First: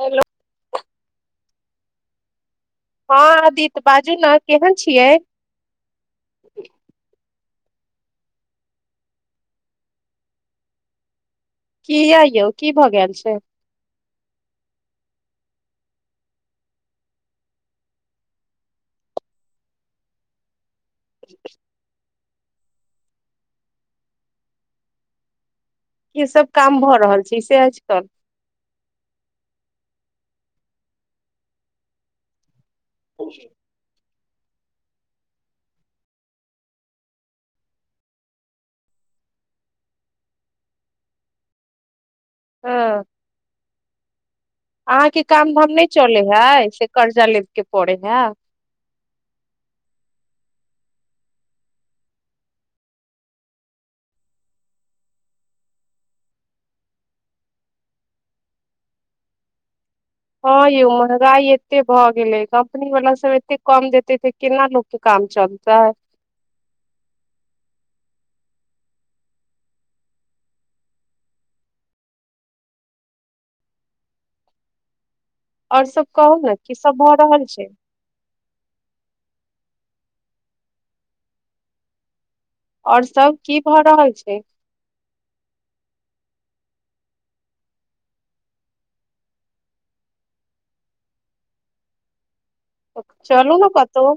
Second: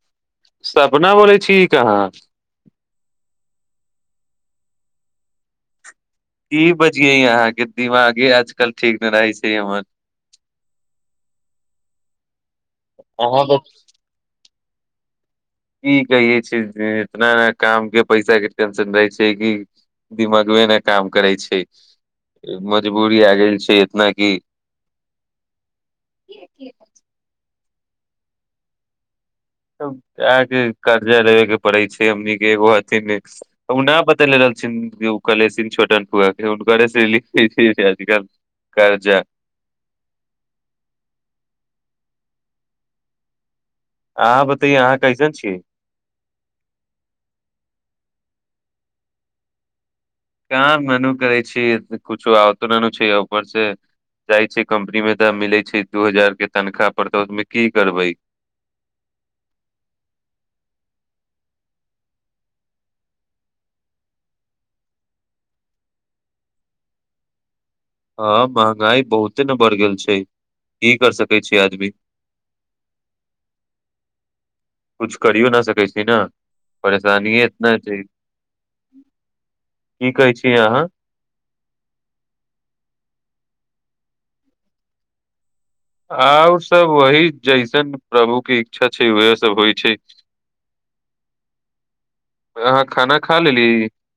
Hello Sapna बोलै छी कि अहाँ हँ आदित्य बाजू ने केहन छियै की बजियै अहांके दिमागे आजकल ठीक नहि रहै छै हमर की यए यौ की भऽ गेल छै अहाँ क कहिे छै इतना ने काम के पैसा के टेंशन रहै छै कि दिमागबे नै काम करै छै मजबूरी आ गेल छै इतना की कि सब काम भऽ रहल छै सेहे छै त अहांके कर्जा रहैके पड़ै छै हमनी के एगो ओना ब त लेे छोट फुआ के हुनकरे आजकल कागजा हँ अहाँ बतैयै अहाँ अहाँके कैसन छी काम धाम नहि चले है से कर्जा लेब के पड़े है काम मेनू करै छी कुछो आत छै ऑफर से जाइ छै कम्पनी मे तऽ मिलै छै दू हजार के तनखाह पर तऽ ओहिमे की करबै हँ यौ महगाई एते भऽ गेलै कम्पनी वाला सभ एतेक कम देते ते केना लोकके काम चलता है हँ महंगाई बहुते ने बढ़ गेल छै की कर सकै छी आदमी कुछ करियो न और सकै छी सब न कहू ने की सब भऽ परेशानी रहल इतना छै की कहै छियै अहाँ आओर सभ की भऽ रहल छै आओर सब वही जैसन प्रभु के इच्छा छै उह सब होइ छै अहाँ खाना खा चलू लेली ने कतहु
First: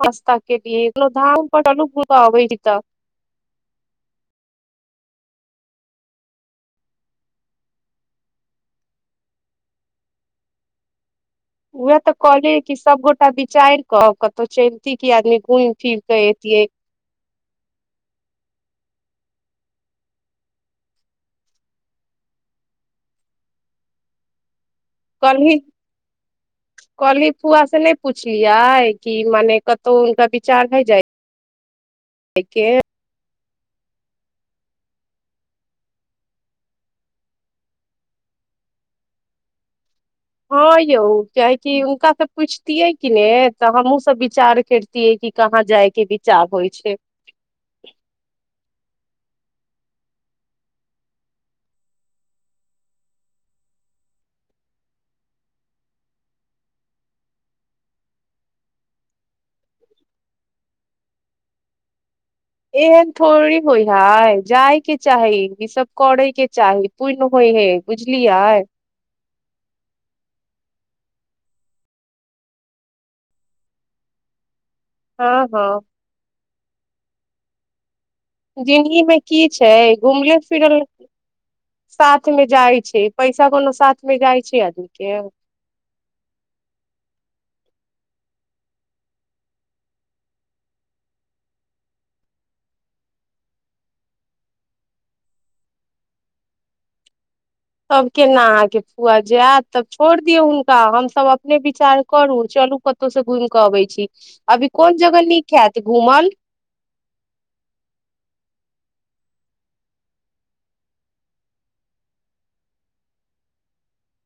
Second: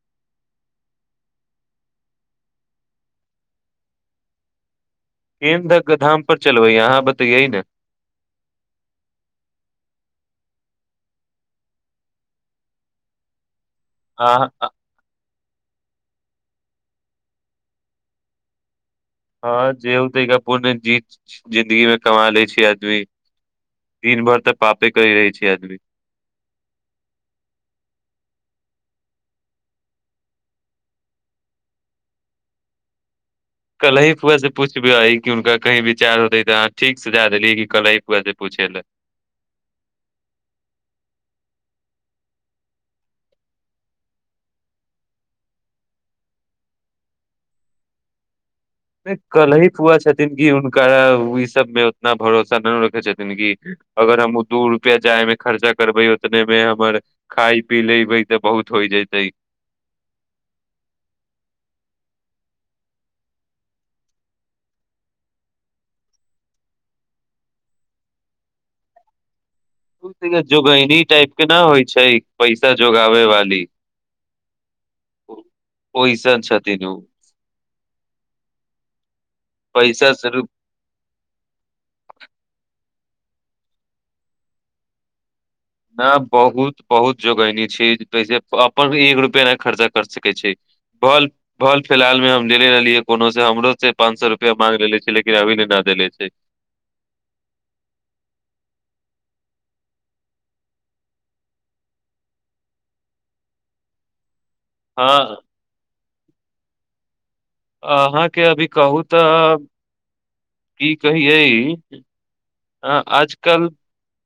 पास्ता कटि एगलो धामपटलु बब ज त केँ धकधाम पर चलबै? एतऽ बताउ ने। उएह तऽ कहलियै कि सबगोटा विचारि क कतहु अहाँ अ- चलती की आदमी पूम ठीक कतै हँ जे होतै पूर्ण जीत जिंन्दगी मे कमा ले छी आदमी दिन भर तक कली काल्हि फुआ सँ नहि पुछलहुँ। इ कि मने कतहु हुनका विचार भय जाय देख काल्हि फुआ सँ पूछब जे हुनका किछु विचार होइतै कि नहि। अहाँ ठीक सँ कहने छी जे काल्हि फुआ सँ पूछबाक लेल। हँ यौ कियकि हुनकासँ पुछतियै कि ने तऽ हमहूँसभ विचार करितियै कि कहाँ जायके विचार होइ छै कलहि फुआ छथिन कि हुनका ई सबमे उतना भरोसा नहि रखै छथिन कि अगर हम दू रुपआ जायमे खर्चा करबै उतने मे हमर खाय पी लेबै तऽ बहुत होइ जतै एहन थोड़े होइ हइ जायके चाही ईसभ करयके चाही पूण होइ हय बुझलियै जोगैनी टाइप के न होइ छै पैसा जोगाबे वाली हँ हँ देलौ जिंदगी मे की छै घुमल से फिरल साथ मे जाइ छै पैसा कोनो साथ मे जाइ छै आदमी के न बहुत बहुत जोगैनी छैैसे अपन एक रुपआ ने खर्चा कर सकै छै फल फिलहालमे हम लेले रहलियै कोनोसँ हमरो से पाँच सए रुपआ माग लेले छै लेकिन अभी ल न देे छै तब केना अहाँके फुआ जायत तब छोड़ दियौ हुनका हमसभ अपने विचार करू चलू कतहु से घुमि कऽ अबै छी अभी कोन जगह हँ नीक हयत घूमल अहाँके अभी कहू तऽ की कहियै ह आजकल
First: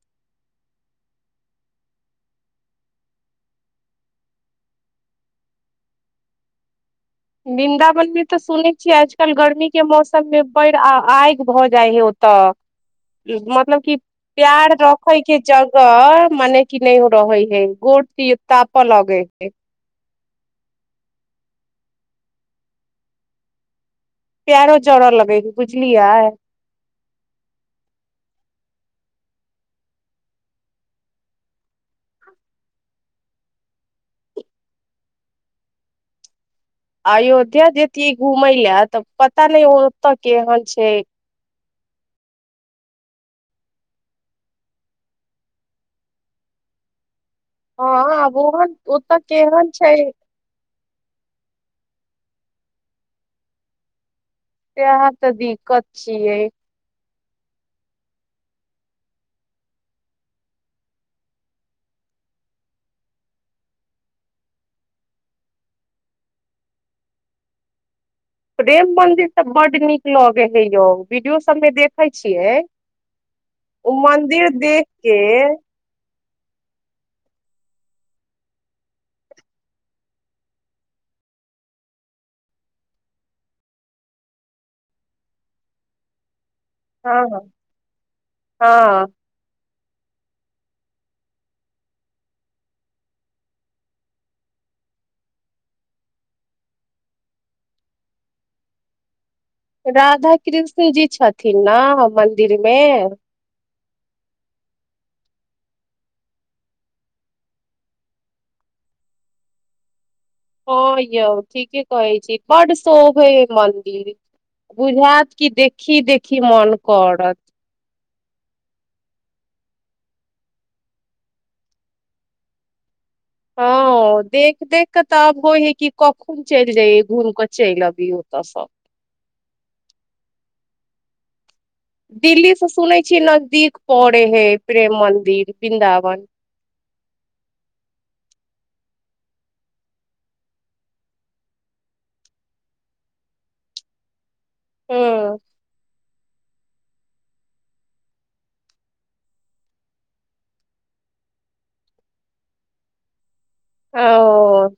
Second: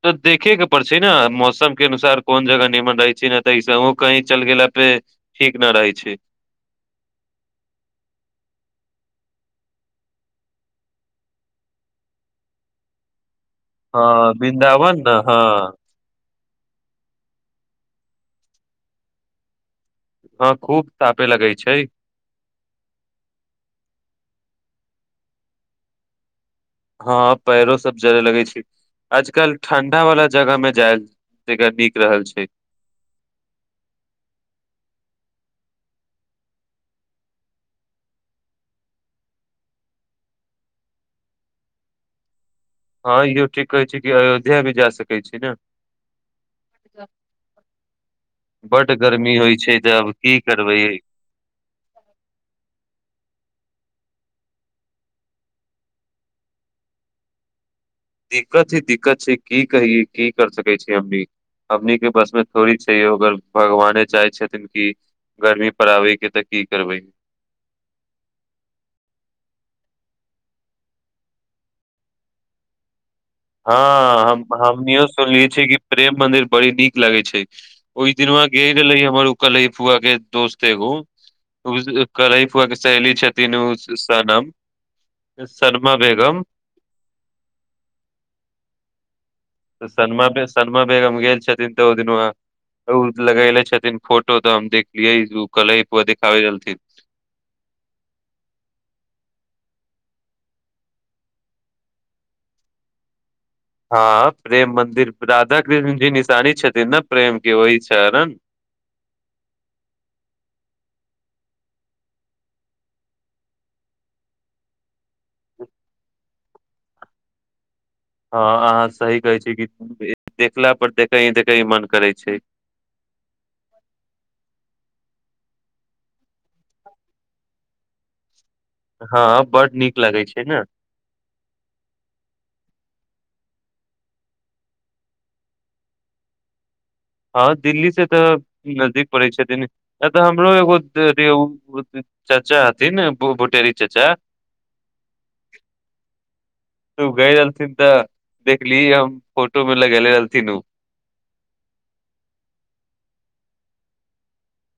तऽ देखयके पड़ छै ने मौसमके अनुसार कोन जगह नीमन रहै छै ने तऽ एहिसँ ओ कहीँ चलि गेलाापे ठीक नहि रहै छै वृन्दावनमे तऽ सुनै छियै आजकल गर्मीके मौसममे बढ़ि आ आगि भऽ जाइ हे ओतय मतलब की हँ पैर वृन्दावन ने रखे हँ के जगह मने की नहि हो रहै है गोर छी ताप लगे है हँ खूब तापे लगै छै पैरों जड़ो लगेग बुझलियै हँ पैरो सब जरय लगै छै आजकल ठंडा वाला जगह मे जाय जग निक रहल छै अयोध्या जातिय घूमय लए तऽ पता नहि ओतऽ केहन छै हँ इहो ठीक कहै छै कि अयोध्या भी जा सकै छी ने हँ आब ओहन बड्ड ओतऽ गर्मी होइत केहन छै जे आब की करबै त अहाँ तऽ दिक्कत छियै दिक्कत ही दिक्कत छै। की कहियै की कर सकै छै। हममनी हममनीके बसमे थोड़ी छै। अगर भगवाने चाहै छथिन कि गर्मी पर आबैके तऽ की करबै प्रेम मन्दिर तऽ बड्ड नीक लगै हे यौ वीडियो सभमे देखै छियै ओ हँ मंदिर देख हमनियो के सुनलिय छिय कि प्रेम मंदिर बड़ी नीक लागे छै ओहि दिन वहाँ गेल गेले हमर ओ कलही फुआ के दोस्त एगो कलह फुआ के सहेली छथिन उ सनम शरमा बेगम हँ हँ त सनमाग सनमा बेग हम गेल छथिन तऽ ओ दिन ओ लगेले छथिन फोटो तऽ हम देखलियै ओ कल ह पूरा देखाबै रहलथिन राधा कृष्ण जी छथिन ने मन्दिरमे हँ प्रेम मन्दिर राधा कृष्ण जी निशानी छथिन ने प्रेम के वहि चण हँ यौ ठीके कहै छी बड शोभ हे मन्दिर बुझायत कि देखी देखी मन करत हँ अहाँ सही कहै छी कि देखला पर देखै ही देखैी मन करै छै हँ देख देख क त अब हो हे क कखन चलि जाय घूम क चलि अबी ओतऽ सब हँ बड नीक लगै छै ने दिल्लीसँ सुनै छियै नजदीक पड़ै हे प्रेम मन्दिर वृन्दावन हँ दिल्ली से तऽ नजदीक पड़ै छथिन ए तऽ हमरो एगो चाचा हथिन भुटेरी चाचा हुं त गय रहलथिन तऽ देखली हम फोटो मे लगेले रहथिन उ ओ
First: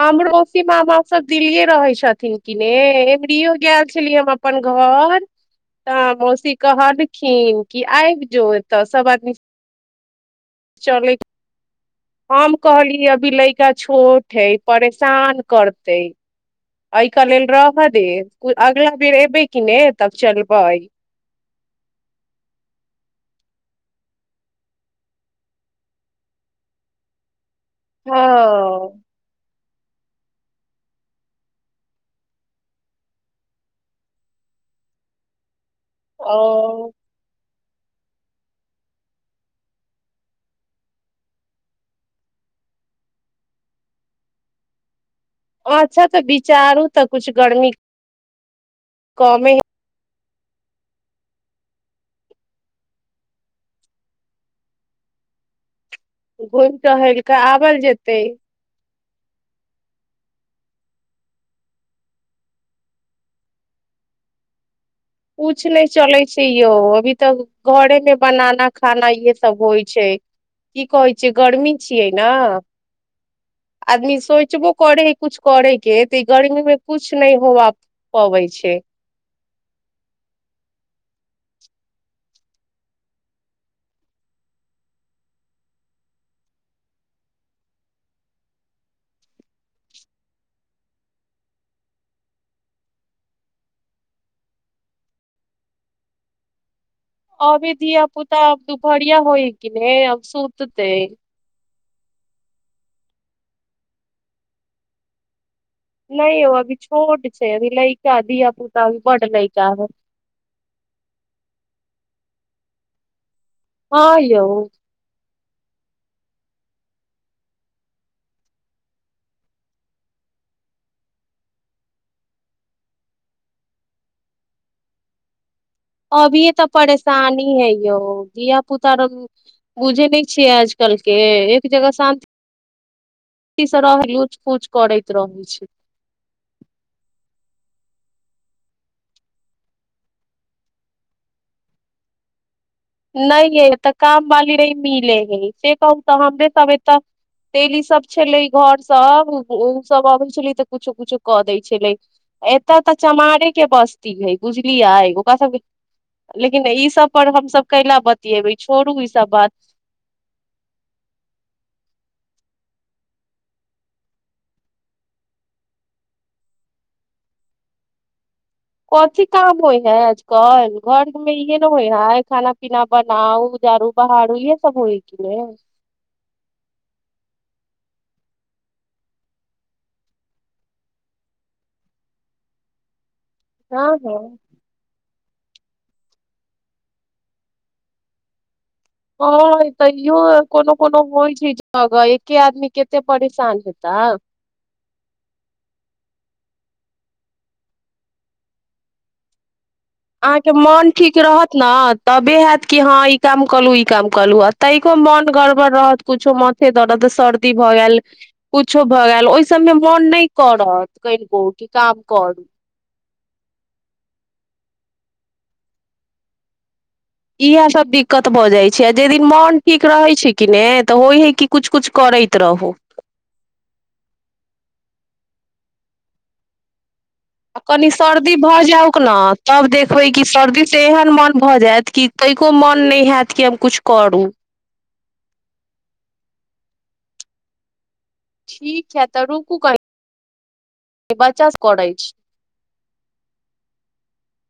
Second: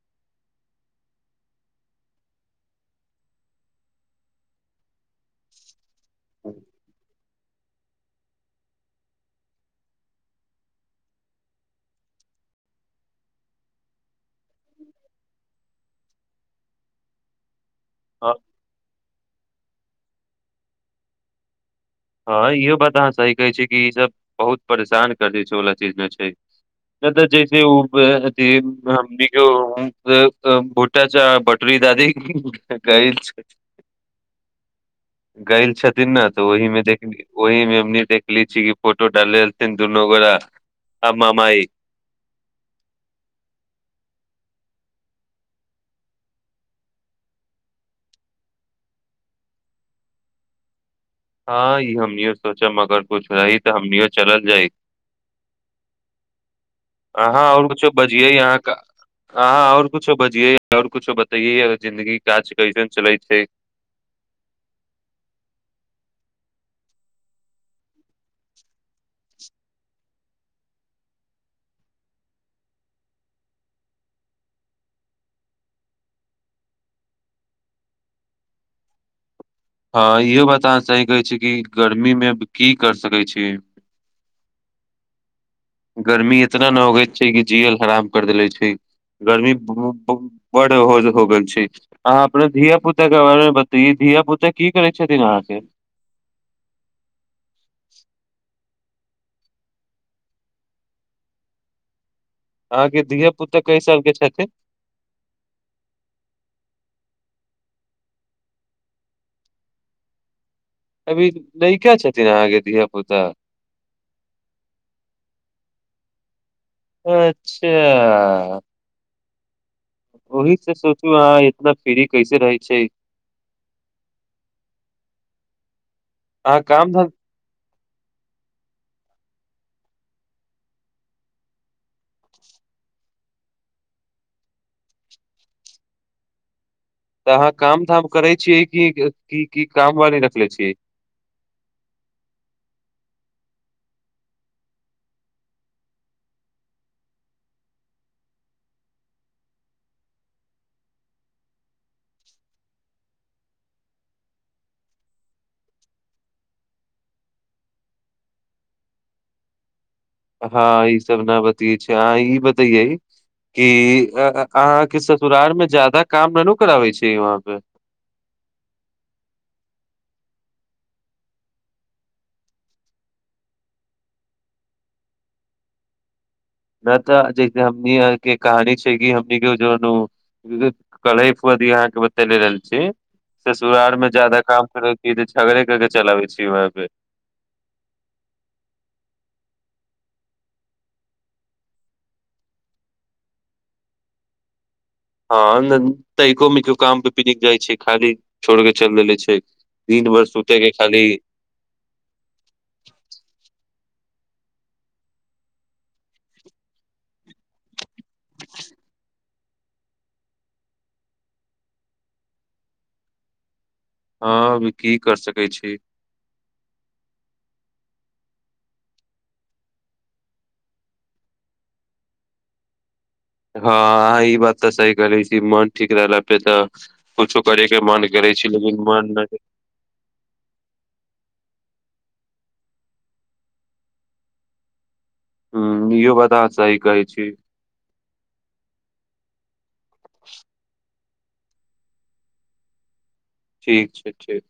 हमरो मौसी मामा सभ दिल्ली रहै छथिन कि ने एमरीयो गेल छलियै हम अपन घर तऽ मौसी कहल कि आबि जो एतऽ सब आदमी चले हम कहलियै अभी लड़का छोट है परेशान करते एहि क लेल रह हँ अगला फेर एबै कि ने तब चलबै हँ इहो बात अहाँ सही कहै छिय कि ईसभ बहुत परेशान कर दै छै ओला चीज मे छै नहि तऽ जे हँ [unintelligible] बोटटा बटरी दादी गइ गइल छथिन न तऽ ओहिमे ओ ओहिमे हमनी देखल छी कि फोटो डालथिन दुनगोरा आ मामाइ अच्छा तऽ बिचारू तऽ कुछ गर्मी कमे ह हँ ई हमनी सोचा मगर कुछ रह तऽ हमनीयो चल जाइ घुमि टहल कऽ अहाँ आओर आबल कुछ जेतै बजियै अहाँ आओर कुछो बजएओर कुछो बतइए जिन्दगी काज कैसन चलै छै किछ नहि चलै छै यौ अभी तऽ घरेमे बनाना खाना इहे सभ होइ छै की कहै छैियै गर्मी छियै ने आदमी सोचबो करै हइ कछु करयके तऽ ई गर्मीमे किछु नहि होबा पबै छै हँ इहो बतान सही कहै छै कि गर्मी मे की कर सकै छी गर्मी इतना न होगैत छै कि जील हराम कर देले छै गर्मी बड़ हो गेल छै अहाँ अपना धिया पुता के बारेमे बतैए धिया पुता की करै छथिन अहाँके आओर भी धिया पुता दुपहरिया होइ की ने आब सुततै अहाँके धिय पुता कई सालके छथिन नै यौ अभी छोट छै अभी लैका धीया पुता अभी बड लैका है अभी लइका छथिन अहाँके धिया पुता हँ यौ अच्छा ओहि से सोचू अहाँ इतना फ्री कैसे रहै छै अभीये अहाँ तऽ काम धाम परेशानी है यौ धिय पुता र बुझे नहि छियै आजकल के एक जगह शान्ति से रह लूच फूच करैत रहै छै तऽ अहाँ काम धाम करै छियै की की की कामवाली रखने छियै नहि हे तऽ काम वाली नहि मिले हे से कहू तऽ हमरे सब एतऽ तेली सब छलै घर सब ओसभ अबै छलै तऽ कुछो कुछो कऽ दै छलै एतय तऽ चमारे के बस्ती हे बुझलियै ओकरा सब लेकिन ई सब पर हमसभ कैला बतिएबै छोड़ू ई सब बात हँ ई सब ने बतिये छै अहाँ ई बतैे कि अहाँके ससुराल मे जादा काम नहि ने कराबै छै वहां पे कथी काम होय है आजकल घरमे इहे ने होय है खाना पीना बनाउ झाड़ू बहारू इहे सब होय गेल नहि तऽ जैसे हमनी के कहानी छै कि हम क अहाँके बतले रहल छी हँ ससुराल में हँ ज्यादा काम करे ई तऽ झगड़े कर के चलाबै छी वहाँ पे हँ तैयो कोनो कोनो होइ छै जगह एक्के आदमी कतेक परेशान हेतय हँ तो काम पे भी नीक जाइ छै खाली छोड़ के चल देले छै दिन भर अहाँके सुते के मोन खाली ठीक रहत ने तबे हैत कि हँ ई काम कऽ लूं ई काम करलू आ तनिको मोन गड़बड़ रहत कुछो माथे दरद सर्दी भऽ गेल कुछो भऽ गेल ओहि सबमे मोन नहि करत कनिको की काम करू हँ अभी की कर सकैत छी इएह सभ दिक्कत भऽ जाइत छै आ जाहि दिन मोन ठीक रहै छै कि नहि तऽ होइ हइ कि किछु किछु करैत रहू हँ अहाँ ई बात तऽ सही कहले छी मन ठीक रहल पे तऽ कुछो आ करे के कनि मन करे सर्दी छी भऽ लेकिन जाउक मन ने तब देखबै कि सर्दीसे एहन मोन भऽ जायत कि कनिको मोन नहि हैत कि हम किछु करू ह इहो बता अहाँ सही कहै छी ठीक है तऽ रुकू कनि [unintelligible] बच्चा सँ करय छी ठीक छै ठीक